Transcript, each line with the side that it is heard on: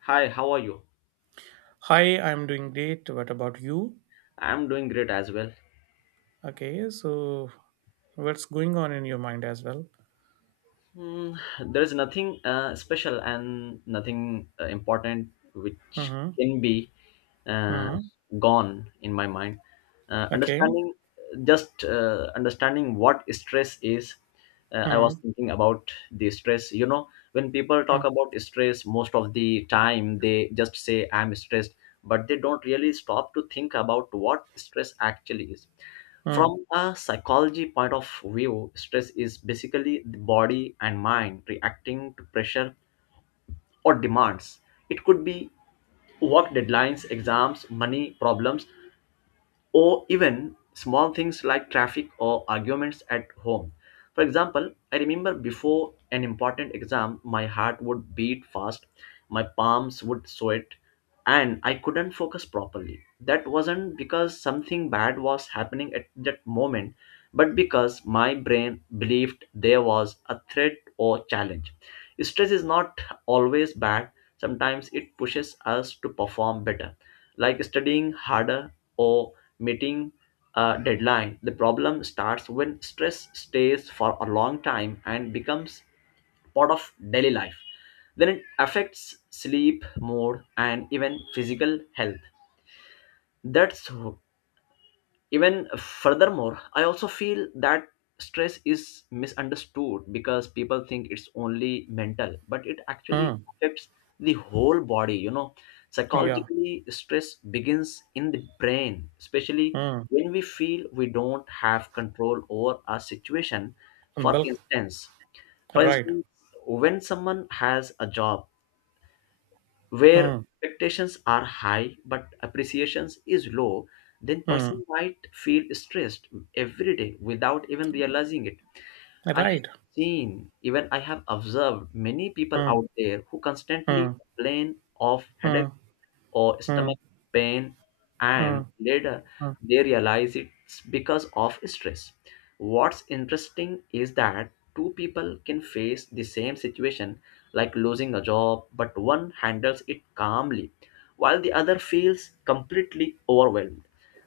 left: Hi, how are you?
right: Hi, I'm doing great. What about you?
left: I'm doing great as well.
right: Okay, so what's going on in your mind as well?
left: Hmm, there's nothing special and nothing important which
right: Mm-hmm.
left: can be uh,
right: Mm-hmm.
left: gone in my mind. Uh,
right: Okay.
left: understanding, just understanding what stress is. I was
right: Mm-hmm.
left: thinking about the stress. You know, when people talk about stress, most of the time they just say, I'm stressed, but they don't really stop to think about what stress actually is.
right: Mm-hmm.
left: From a psychology point of view, stress is basically the body and mind reacting to pressure or demands. It could be work deadlines, exams, money problems, or even small things like traffic or arguments at home. For example, I remember before an important exam, my heart would beat fast, my palms would sweat, and I couldn't focus properly. That wasn't because something bad was happening at that moment, but because my brain believed there was a threat or challenge. Stress is not always bad, sometimes it pushes us to perform better, like studying harder or meeting a deadline. The problem starts when stress stays for a long time and becomes part of daily life. Then it affects sleep, mood, and even physical health. That's even furthermore, I also feel that stress is misunderstood because people think it's only mental, but it actually
right: Mm-hmm.
left: affects the whole body, you know.
right: Yeah.
left: Psychologically, stress begins in the brain, especially
right: Mm-hmm.
left: when we feel we don't have control over our situation. for
right: Bulk.
left: instance for
right: Right.
left: instance when someone has a job where expectations are high but appreciations is low, then
right: Mm-hmm.
left: person might feel stressed every day without even realizing it. I have
right: Right.
left: seen, even I have observed many people
right: Mm-hmm.
left: out there who constantly complain of headache
right: Mm-hmm.
left: or stomach pain, and
right: Mm-hmm.
left: later they realize it's because of stress. What's interesting is that two people can face the same situation, like losing a job, but one handles it calmly, while the other feels completely overwhelmed.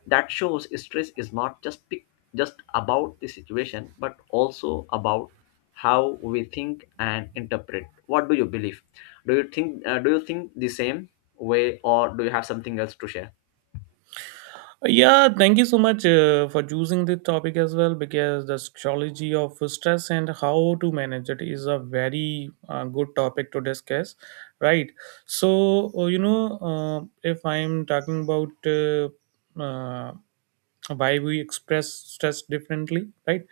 left: That shows stress is not just about the situation, but also about how we think and interpret. What do you believe? Do you think do you think the same way, or do you have something else to share?
right: Yeah, thank you so much for choosing this topic as well because the psychology of stress and how to manage it is a very good topic to discuss, right? If I'm talking about why we express stress differently, right?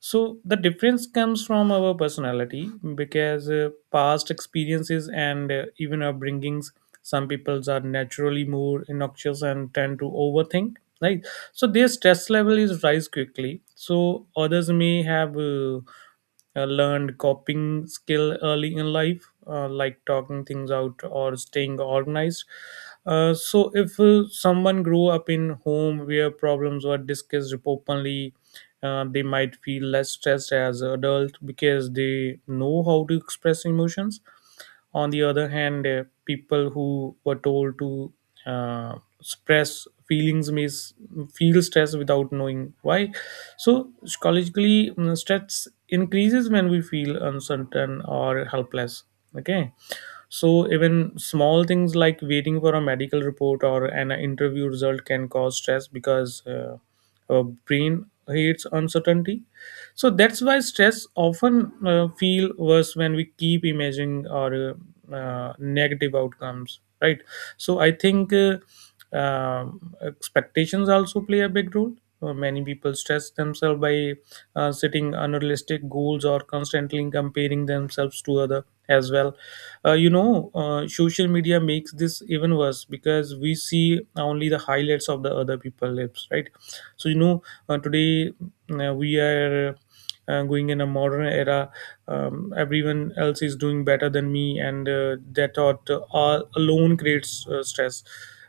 right: So the difference comes from our personality because past experiences and even our bringings. Some peoples are naturally more innoxious and tend to overthink, right? So their stress level is rise quickly, so others may have learned coping skill early in life, like talking things out or staying organized. So, if someone grew up in home where problems were discussed openly, they might feel less stressed as adult because they know how to express emotions. On the other hand, people who were told to uh, suppress feelings may s- feel stress without knowing why. So, psychologically, stress increases when we feel uncertain or helpless. Okay. So even small things like waiting for a medical report or an interview result can cause stress because our brain hates uncertainty. So that's why stress often feel worse when we keep imagining or negative outcomes, right? So I think expectations also play a big role. Many people stress themselves by setting unrealistic goals or constantly comparing themselves to other as well. Social media makes this even worse because we see only the highlights of the other people lives, right? So you know Today, we are going in a modern era. Everyone else is doing better than me, and that thought alone creates stress.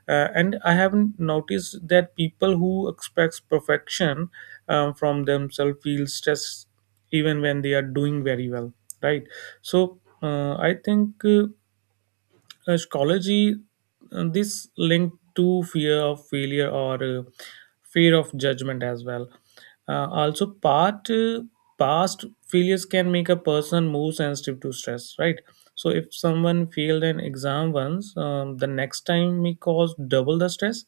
right: And I haven't noticed that people who expect perfection from themselves feel stress even when they are doing very well, right? So I think. Astrology, this linked to fear of failure or fear of judgment as well. Also, part past failures can make a person more sensitive to stress, right? So, if someone failed an exam once, the next time may cause double the stress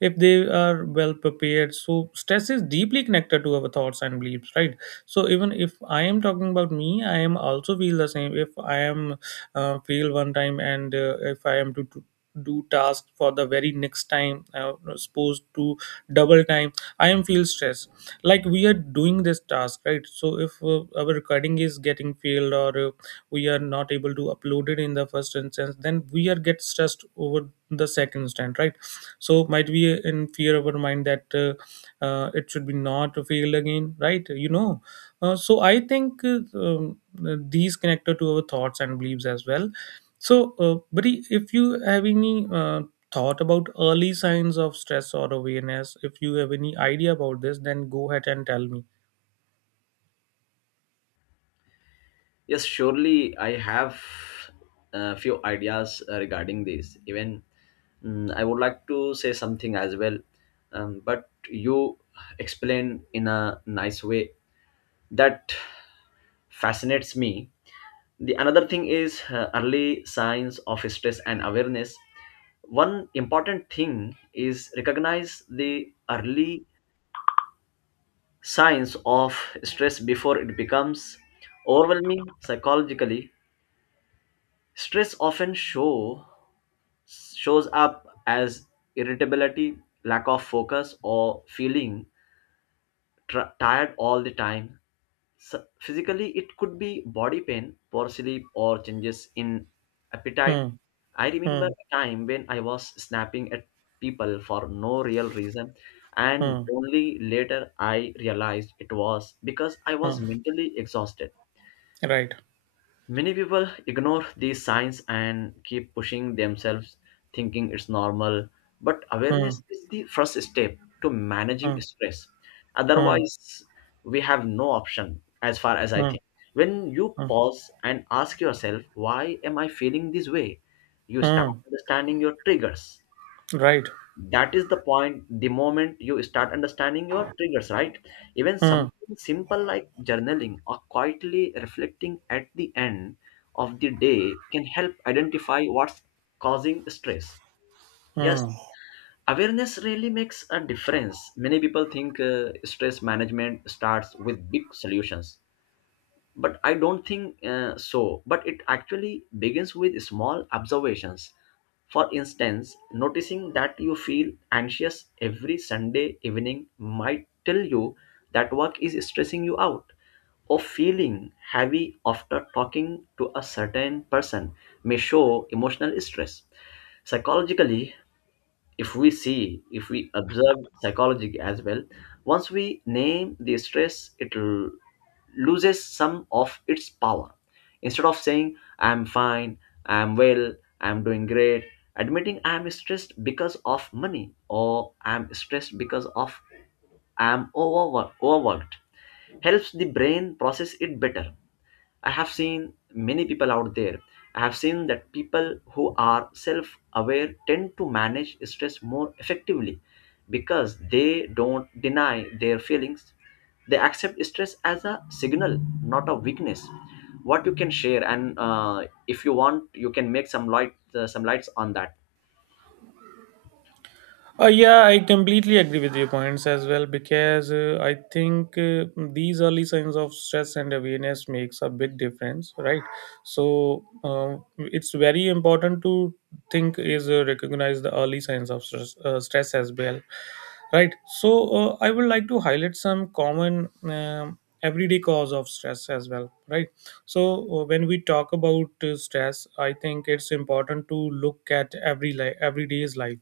right: if they are well prepared. So stress is deeply connected to our thoughts and beliefs, right? So even if I am talking about me, I am also feel the same. If I am fail one time, and if I am to do task for the very next time, supposed to double time, I am feel stress. Like, we are doing this task, right? So if our recording is getting failed, or we are not able to upload it in the first instance, then we are get stressed over the second instant, right? So might be in fear of our mind that it should be not fail again, right? So I think these connected to our thoughts and beliefs as well. So buddy, if you have any thought about early signs of stress or awareness, if you have any idea about this, then go ahead and tell me.
left: Yes, surely I have a few ideas regarding this. I would like to say something as well. But you explain in a nice way that fascinates me. The another thing is early signs of stress and awareness. One important thing is recognize the early signs of stress before it becomes overwhelming. Psychologically, stress often shows up as irritability, lack of focus, or feeling tired all the time. So physically, it could be body pain, poor sleep, or changes in appetite.
right: hmm,
left: I remember
right: hmm,
left: a time when I was snapping at people for no real reason, and
right: hmm,
left: only later I realized it was because I
right: hmm.
left: was mentally exhausted.
right: Right.
left: Many people ignore these signs and keep pushing themselves, thinking it's normal. But
right: hmm,
left: awareness is the first step to managing
right: hmm,
left: stress.
right: hmm,
left: Otherwise, we have no option, as far as I
right: hmm,
left: think. When you
right: hmm,
left: pause and ask yourself, why am I feeling this way? You start
right: hmm.
left: understanding your triggers.
right: Right.
left: That is the point, the moment you start understanding your triggers. Right, even
right: hmm,
left: something simple like journaling or quietly reflecting at the end of the day can help identify what's causing stress. Yes,
right: hmm.
left: awareness really makes a difference. Many people think stress management starts with big solutions, but I don't think so, but it actually begins with small observations. For instance, noticing that you feel anxious every Sunday evening might tell you that work is stressing you out, or feeling heavy after talking to a certain person may show emotional stress. Psychologically, if we see, if we observe psychology as well, once we name the stress, it loses some of its power. Instead of saying I'm fine, I'm well, I'm doing great, admitting I'm stressed because of money, or I'm stressed because of, I'm overworked, helps the brain process it better. I have seen many people out there. I have seen that people who are self aware tend to manage stress more effectively because they don't deny their feelings. They accept stress as a signal, not a weakness. What you can share, and if you want, you can make some light, some lights on that.
right: Yeah, I completely agree with your points as well because I think these early signs of stress and awareness makes a big difference, right? So it's very important to think is recognize the early signs of stress, stress as well, right? So I would like to highlight some common everyday cause of stress as well, right? So when we talk about stress, I think it's important to look at everyday's life,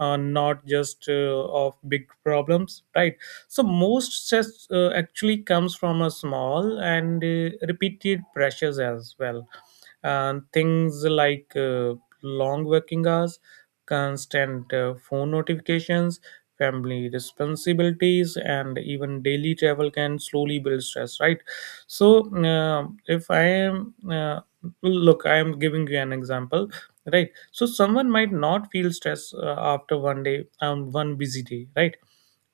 right: not just of big problems, right? So most stress actually comes from a small and repeated pressures as well, and things like long working hours, constant phone notifications, family responsibilities, and even daily travel can slowly build stress, right? So if I am look, I am giving you an example, right? So someone might not feel stress after one day, one busy day, right?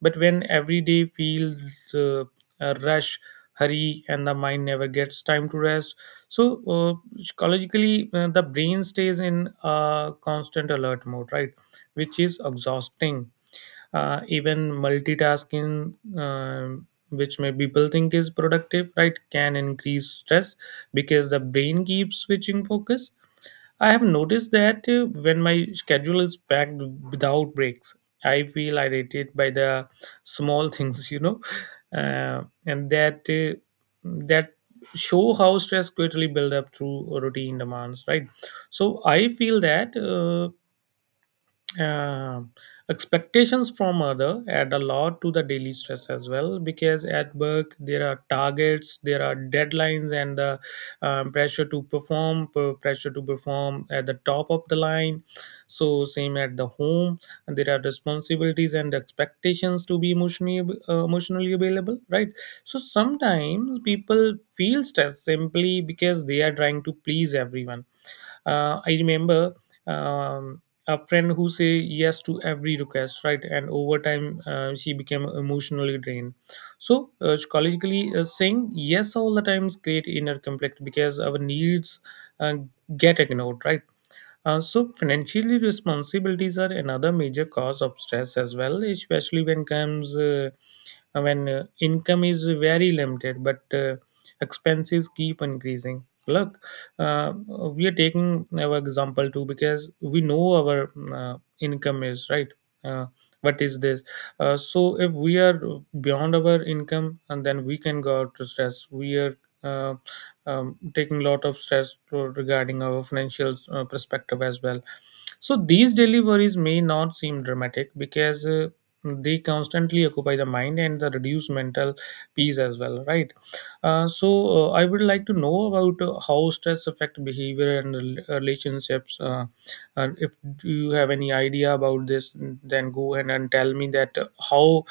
right: But when every day feels a rush, hurry, and the mind never gets time to rest. So uh, psychologically, the brain stays in a constant alert mode, right? Which is exhausting. Even multitasking, um which may people think is productive, right, can increase stress because the brain keeps switching focus. I have noticed that when my schedule is packed without breaks, I feel irritated by the small things, you know, and that that show how stress quickly build up through routine demands, right? So I feel that. Um Expectations from other add a lot to the daily stress as well, because at work there are targets, there are deadlines, and the pressure to perform at the top of the line. So same at the home, and there are responsibilities and expectations to be emotionally available, right? So sometimes people feel stressed simply because they are trying to please everyone. I remember um, a friend who say yes to every request, right? And over time she became emotionally drained. So psychologically, saying yes all the times create inner conflict because our needs uh, get ignored, right? So, financially responsibilities are another major cause of stress as well, especially when comes when income is very limited, but expenses keep increasing. Look, we are taking our example too because we know our income is right. Uh, what is this? So, if we are beyond our income, and then we can go out to stress. We are uh, taking a lot of stress regarding our financial perspective as well. So these daily worries may not seem dramatic because they constantly occupy the mind and the reduce mental peace as well, right? I would like to know about how stress affect behavior and relationships. And if do you have any idea about this, then go ahead and tell me that how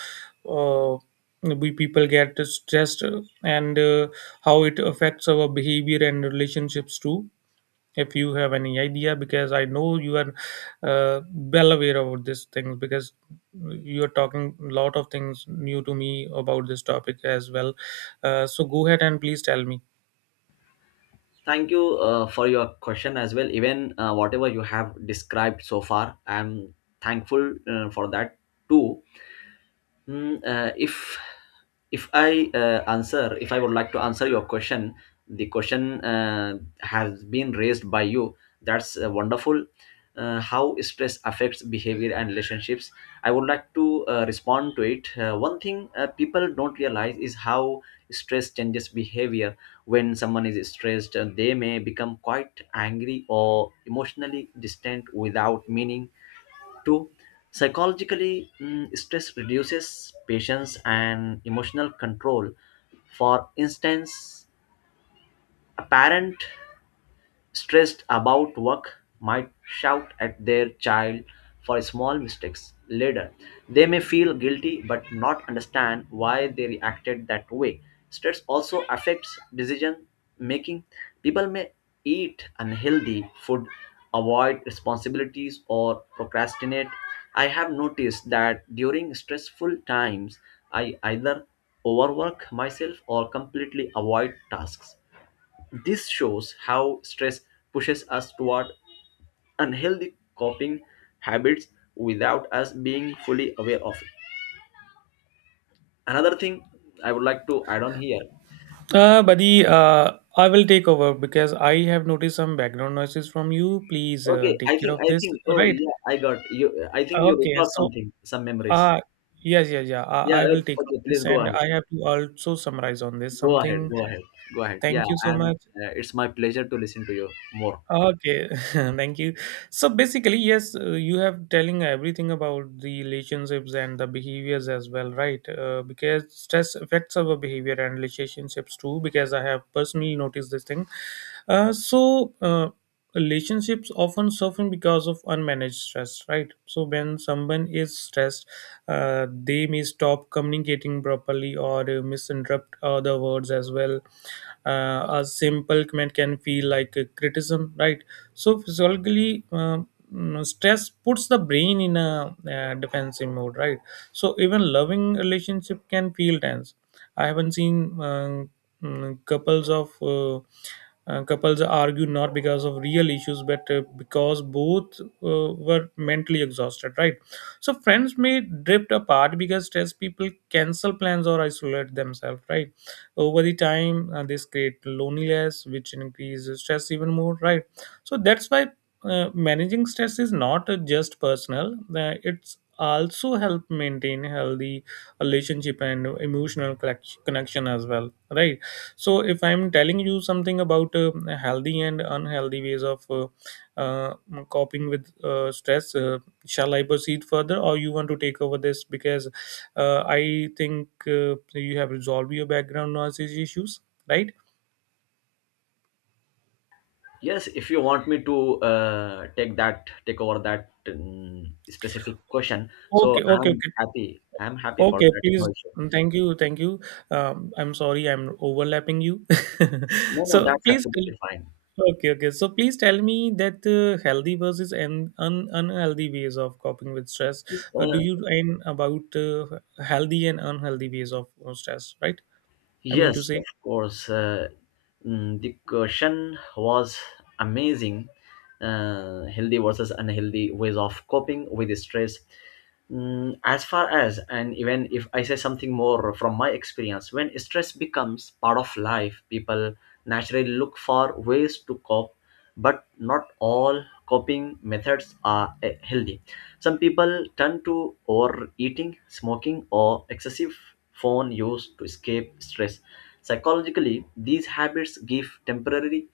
right: uh, we people get stressed and how it affects our behavior and relationships too, if you have any idea, because I know you are uh, well aware about this thing because you're talking a lot of things new to me about this topic as well. So go ahead and please tell me.
left: Thank you for your question as well. Even whatever you have described so far, I'm thankful for that too. If if I answer, if I would like to answer your question, the question has been raised by you. That's wonderful. How stress affects behavior and relationships. I would like to respond to it. One thing people don't realize is how stress changes behavior. When someone is stressed, they may become quite angry or emotionally distant without meaning Two, psychologically, stress reduces patience and emotional control. For instance, a parent stressed about work might shout at their child for small mistakes. Later, they may feel guilty but not understand why they reacted that way. Stress also affects decision making. People may eat unhealthy food, avoid responsibilities, or procrastinate. I have noticed that during stressful times, I either overwork myself or completely avoid tasks. This shows how stress pushes us toward unhealthy coping habits without us being fully aware of it. Another thing I would like to add on here.
right: Buddy, I will take over because I have noticed some background noises from you. Please
left: Okay, I
right: take care
left: think,
right: of
left: I
right: this.
left: think, oh
right: Right.
left: yeah, I got you. I think you
right: Okay.
left: recall
right: so
left: something, some memories.
right: uh yes, yeah,
left: Yeah,
right: I will
left: okay,
right: take
left: okay,
right: over
left: please
right: this,
left: go
right: and
left: ahead.
right: I have to also summarize on this
left: Go
right: something.
left: ahead. Go ahead. Go ahead. Yeah,
right: Thank you so
left: and
right: much.
left: it's my pleasure to listen to you more.
right: Okay, thank you. So basically, yes, you have telling everything about the relationships and the behaviors as well, right? Because stress affects our behavior and relationships too. Because I have personally noticed this thing. Uh, so uh, Relationships often suffer because of unmanaged stress, right? So when someone is stressed, they may stop communicating properly or misinterpret other words as well. A simple comment can feel like a criticism, right? So physiologically, stress puts the brain in a defensive mode, right? So even loving relationship can feel tense. I haven't seen mm, couples of uh, couples argue not because of real issues, but because both were mentally exhausted, right? So friends may drift apart because stressed people cancel plans or isolate themselves, right? Over the time this create loneliness, which increases stress even more, right? So that's why managing stress is not just personal, it's also help maintain healthy relationship and connection as well, right? So if I'm telling you something about healthy and unhealthy ways of uh, coping with stress, shall I proceed further or you want to take over this, because I think you have resolved your background noise issues, right?
left: Yes, if you want me to take that, take over that specific question, so
right: Okay, okay,
left: I'm
right: okay,
left: happy. I'm happy for
right: okay.
left: that. No
right: Please,
left: issue.
right: thank you, thank you. I'm sorry, I'm overlapping you.
left: No, no,
right: So
left: that's
right: please, tell,
left: absolutely fine.
right: okay, okay. So please tell me that healthy versus unhealthy ways of coping with stress.
left: This,
right: Do you mean about healthy and unhealthy ways of stress, right? I mean
left: yes,
right: to
left: of
right: say,
left: course. The question was amazing. Healthy versus unhealthy ways of coping with stress. As far as, and even if I say something more from my experience, when stress becomes part of life, people naturally look for ways to cope, but not all coping methods are healthy. Some people turn to overeating, smoking, or excessive phone use to escape stress. Psychologically, these habits give temporary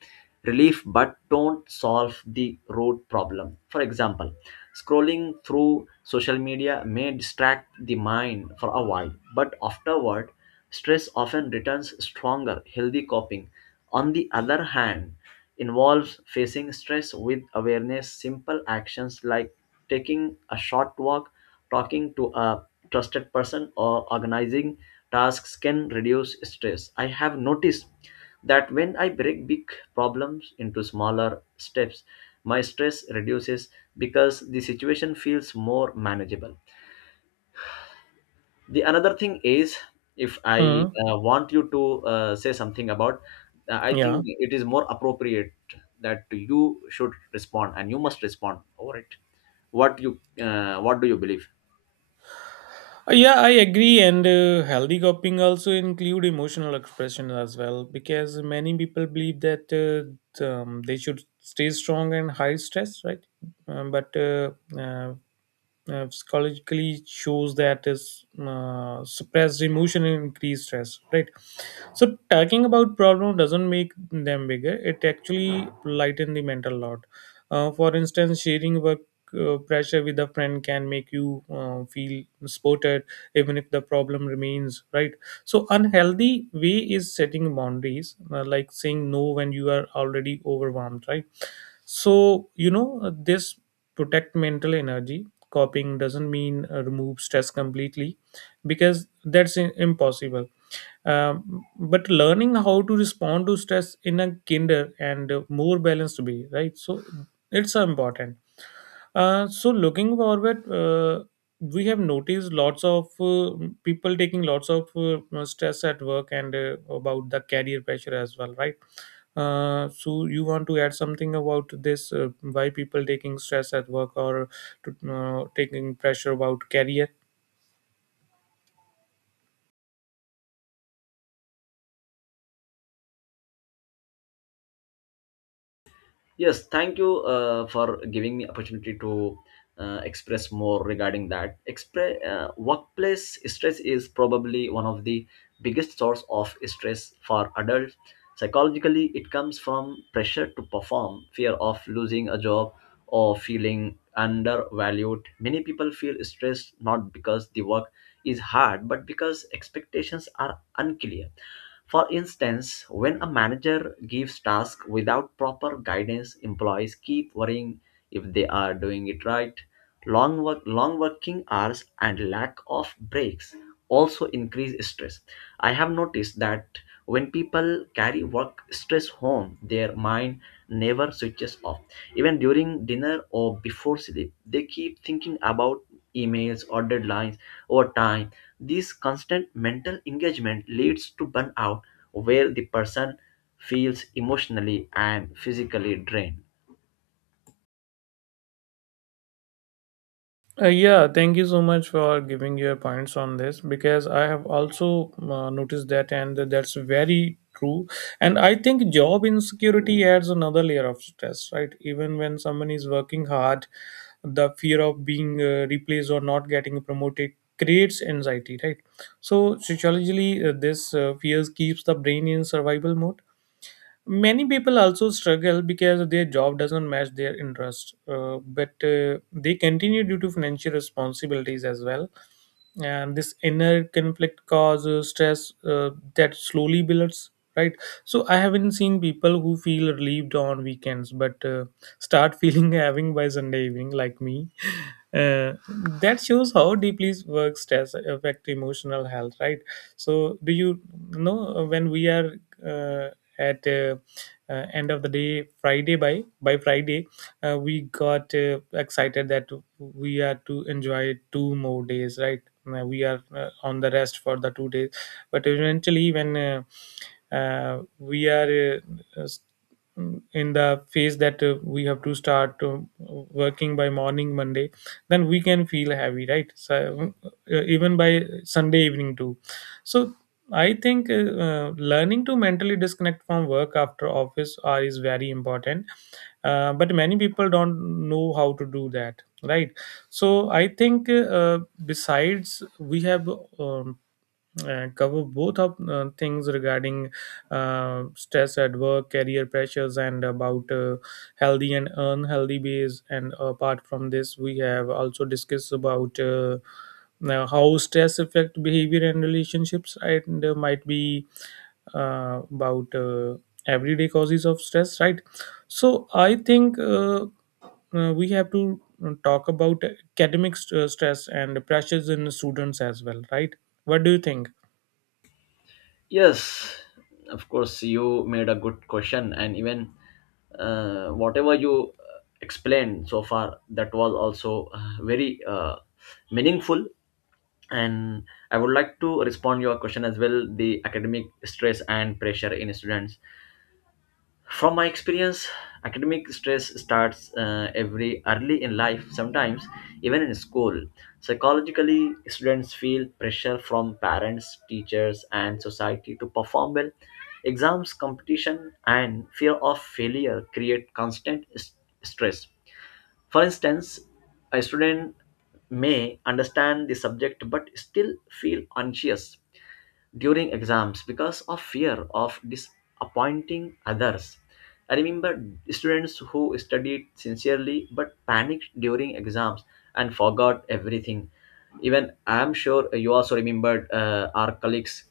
left: relief but don't solve the root problem. For example, scrolling through social media may distract the mind for a while, but afterward, stress often returns stronger. Healthy coping, on the other hand, involves facing stress with awareness. Simple actions like taking a short walk, talking to a trusted person, or organizing tasks can reduce stress. I have noticed that when I break big problems into smaller steps, my stress reduces because the situation feels more manageable. The another thing is, if I
right: hmm
left: want you to say something about, I think
right: yeah.
left: it is more appropriate that you should respond and you must respond over it. What you, what do you believe?
right: Yeah, I agree. And healthy coping also include emotional expression as well, because many people believe that they should stay strong and high stress, right? But uh, psychologically shows that is suppressed emotion and increased stress, right? So talking about problem doesn't make them bigger, it actually lighten the mental load. For instance, sharing work pressure with a friend can make you feel supported even if the problem remains, right? So unhealthy way is setting boundaries, like saying no when you are already overwhelmed, right? So this protect mental energy. Copying doesn't mean remove stress completely, because that's impossible. Um, but learning how to respond to stress in a kinder and more balanced way, right? So it's so important. So looking forward, we have noticed lots of people taking lots of stress at work and about the career pressure as well, right? So you want to add something about this? Why people taking stress at work or to, taking pressure about career?
left: Yes, thank you for giving me opportunity to express more regarding that. Workplace stress is probably one of the biggest source of stress for adults. Psychologically, it comes from pressure to perform, fear of losing a job, or feeling undervalued. Many people feel stressed not because the work is hard, but because expectations are unclear. For instance, when a manager gives tasks without proper guidance, employees keep worrying if they are doing it right. Long working hours and lack of breaks also increase stress. I have noticed that when people carry work stress home, their mind never switches off. Even during dinner or before sleep, they keep thinking about emails or deadlines. Over time, this constant mental engagement leads to burnout, where the person feels emotionally and physically drained.
right: Yeah, thank you so much for giving your points on this, because I have also noticed that, and that's very true. And I think job insecurity adds another layer of stress, right? Even when someone is working hard, the fear of being replaced or not getting promoted creates anxiety, right? So, sociologically, this fears keeps the brain in survival mode. Many people also struggle because their job doesn't match their interest, but they continue due to financial responsibilities as well, and this inner conflict causes stress that slowly builds, right? So I haven't seen people who feel relieved on weekends, but start feeling having by Sunday evening like me. uh, that shows how deeply work stress affect emotional health, right? So do you know, when we are uh, at end of the day Friday, by Friday, we got excited that we are to enjoy two more days, right? We are on the rest for the 2 days. But eventually, when we are uh, s- in the phase that we have to start working by morning Monday, then we can feel heavy, right? So even by Sunday evening too. So I think learning to mentally disconnect from work after office hour is very important. But many people don't know how to do that, right? So I think besides, we have um, covered both of things regarding stress at work, career pressures, and about healthy and unhealthy ways. And apart from this, we have also discussed about. Now, how stress affect behavior and relationships, right? And might be about everyday causes of stress, right? So I think we have to talk about academic stress and pressures in students as well, right? What do you think?
left: Yes, of course, you made a good question, and even whatever you explained so far, that was also very meaningful. And I would like to respond your question as well. The academic stress and pressure in students. From my experience, academic stress starts every early in life, sometimes even in school. Psychologically, students feel pressure from parents, teachers, and society to perform well. Exams, competition, and fear of failure create constant stress. For instance, a student may understand the subject but still feel anxious during exams because of fear of disappointing others. I remember students who studied sincerely but panicked during exams and forgot everything. Even I'm sure you also remembered our colleagues.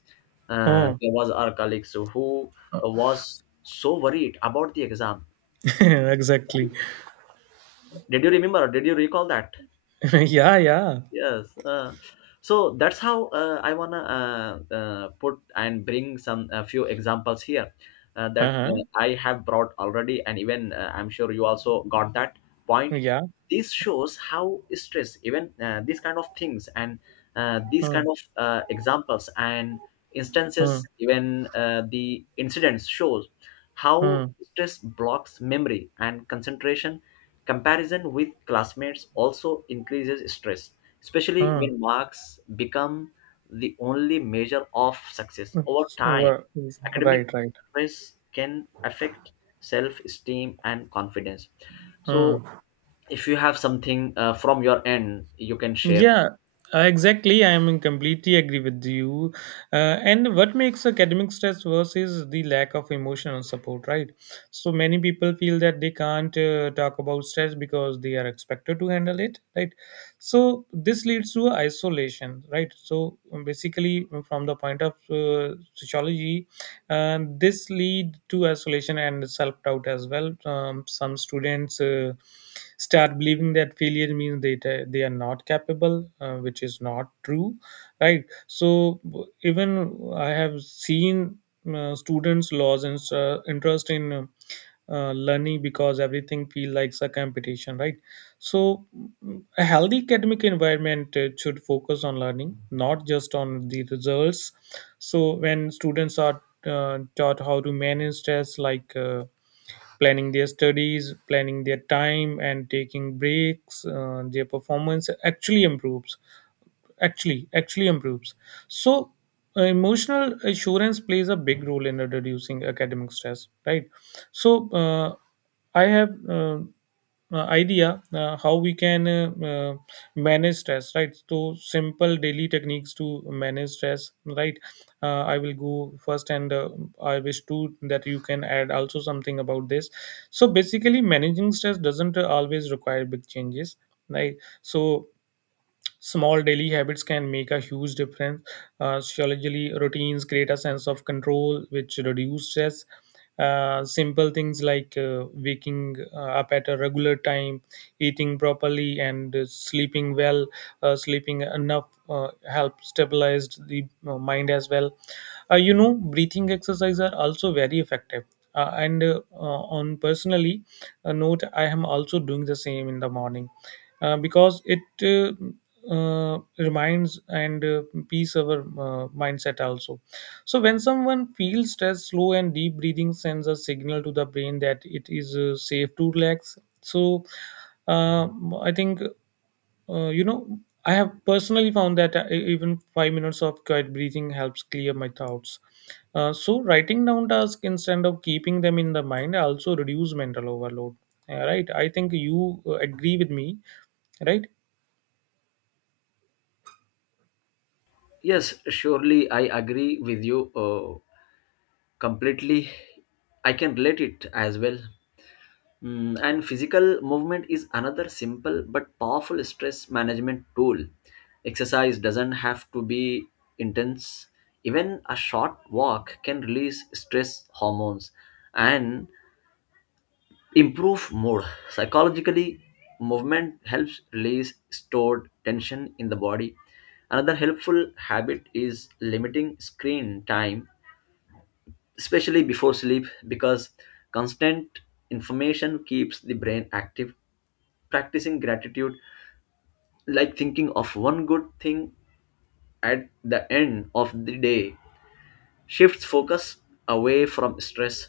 right: Oh,
left: There was our colleagues who was so worried about the exam.
right: exactly.
left: Did you remember? Did you recall that?
right: Yeah, yeah.
left: Yes. So that's how I wanna put and bring some a few examples here that
right: Uh-huh.
left: I have brought already, and even I'm sure you also got that point.
right: Yeah.
left: This shows how stress, even these kind of things, and these kind
right: Hmm.
left: of examples and
right: Hmm.
left: instances, even the incidents shows how
right: Hmm.
left: stress blocks memory and concentration. Comparison with classmates also increases stress, especially
right: Hmm.
left: when marks become the only measure of success. Over time, academic
right: Right, right.
left: stress can affect self esteem and confidence. So,
right: Hmm.
left: if you have something from your end, you can share.
right: Yeah, exactly. I am in completely agree with you. And what makes academic stress worse is the lack of emotional support, right? So many people feel that they can't talk about stress because they are expected to handle it, right? So this leads to isolation, right? So basically, from the point of sociology, and this lead to isolation and self-doubt as well. Some students start believing that failure means they are not capable, which is not true, right? So even I have seen students lose in, interest in learning because everything feel like a competition, right? So mm, a healthy academic environment should focus on learning, not just on the results. So when students are taught how to manage stress, like planning their studies, planning their time, and taking breaks. Their performance actually improves. Actually improves. So, emotional assurance plays a big role in reducing academic stress, right? So, I have. Idea how we can manage stress, right? So simple daily techniques to manage stress, right? I will go first, and I wish to that you can add also something about this. So basically managing stress doesn't always require big changes, right? So small daily habits can make a huge difference. Sociologically, routines create a sense of control, which reduce stress. Simple things, like waking up at a regular time, eating properly, and sleeping well, sleeping enough help stabilize the mind as well. Breathing exercises are also very effective. And On personally a note, I am also doing the same in the morning, because it reminds and peace our mindset also. So when someone feels stress, slow and deep breathing sends a signal to the brain that it is safe to relax. So uh, I think uh, you know I have personally found that even 5 minutes of quiet breathing helps clear my thoughts. So writing down tasks instead of keeping them in the mind also reduce mental overload. Yeah, right. I think you agree with me, right?
left: Yes, surely I agree with you completely. I can relate it as well. And physical movement is another simple but powerful stress management tool. Exercise doesn't have to be intense. Even a short walk can release stress hormones and improve mood. Psychologically, movement helps release stored tension in the body. Another helpful habit is limiting screen time, especially before sleep, because constant information keeps the brain active. Practicing gratitude, like thinking of one good thing at the end of the day, shifts focus away from stress.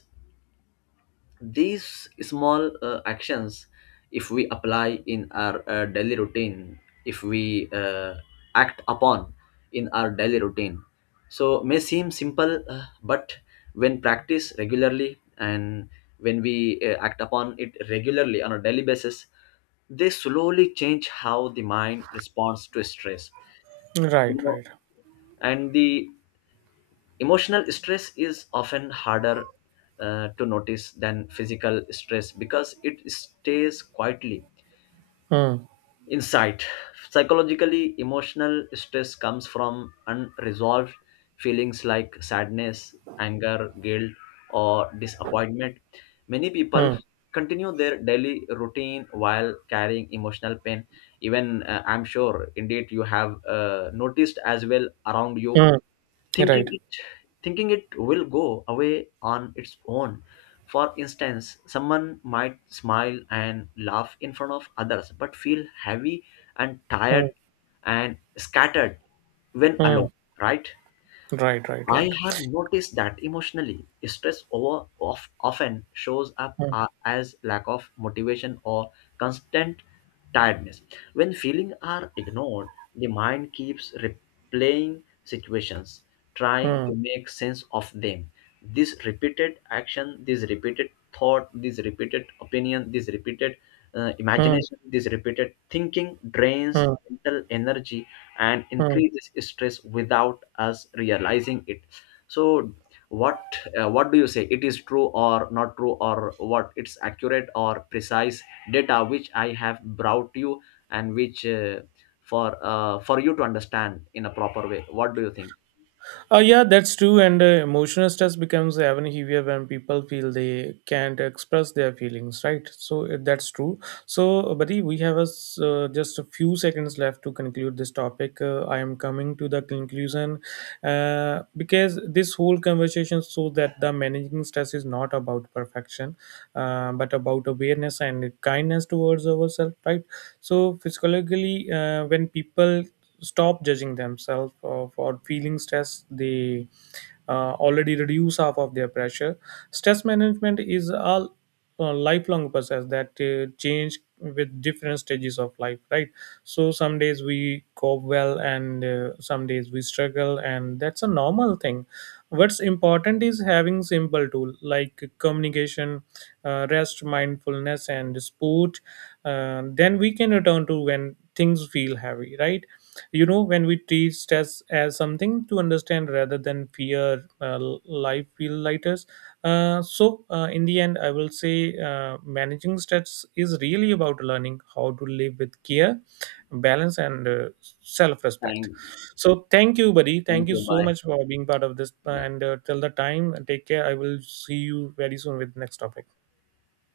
left: These small actions, if we apply in our daily routine, if we act upon in our daily routine, so may seem simple, but when practiced regularly and when we act upon it regularly on a daily basis, they slowly change how the mind responds to stress, you
right: Right,
left: know.
right: right.
left: And the Emotional stress is often harder to notice than physical stress because it stays quietly
right: Mm,
left: inside. Psychologically, emotional stress comes from unresolved feelings like sadness, anger, guilt, or disappointment. Many people
right: mm,
left: continue their daily routine while carrying emotional pain. Even I'm sure, indeed, you have noticed as well around you,
right: mm,
left: thinking
right: right.
left: it thinking it will go away on its own. For instance, someone might smile and laugh in front of others but feel heavy and
right: Mm,
left: tired and scattered when
right: mm,
left: alone, right?
right: right, right,
left: I
right: right.
left: have noticed that emotionally, stress often shows up
right: Mm,
left: as lack of motivation or constant tiredness. When feelings are ignored, the mind keeps replaying situations, trying
right: mm,
left: to make sense of them. This repeated action, this repeated thought, this repeated opinion, this repeated
right: mm,
left: imagination, this repeated thinking drains
right: mm,
left: mental energy and
right: mm.
left: increases stress without us realizing it. So what, what do you say, it is true or not true, or what, it's accurate or precise data which I have brought you, and which for you to understand in a proper way, what do you think?
right: Yeah, that's true. And emotional stress becomes even heavier when people feel they can't express their feelings, right? So that's true. So, buddy, we have a s just a few seconds left to conclude this topic. I am coming to the conclusion because this whole conversation shows that the managing stress is not about perfection, but about awareness and kindness towards ourselves, right? So, physiologically, when people stop judging themselves for feeling stress, they already reduce half of their pressure. Stress management is a lifelong process that change with different stages of life, right? So some days we cope well, and some days we struggle, and that's a normal thing. What's important is having simple tool like communication, rest, mindfulness, and sport, then we can return to when things feel heavy, right? You know, when we treat stress as something to understand rather than fear, life feel lighter. In the end, I will say managing stress is really about learning how to live with care, balance, and self-respect.
left: thank,
right: So thank you, buddy.
left: Thank
right: Thank you
left: you,
right: so
left: bye.
right: much for being part of this, uh,
left: Bye.
right: and uh, till the time, take care. I will see you very soon with next topic.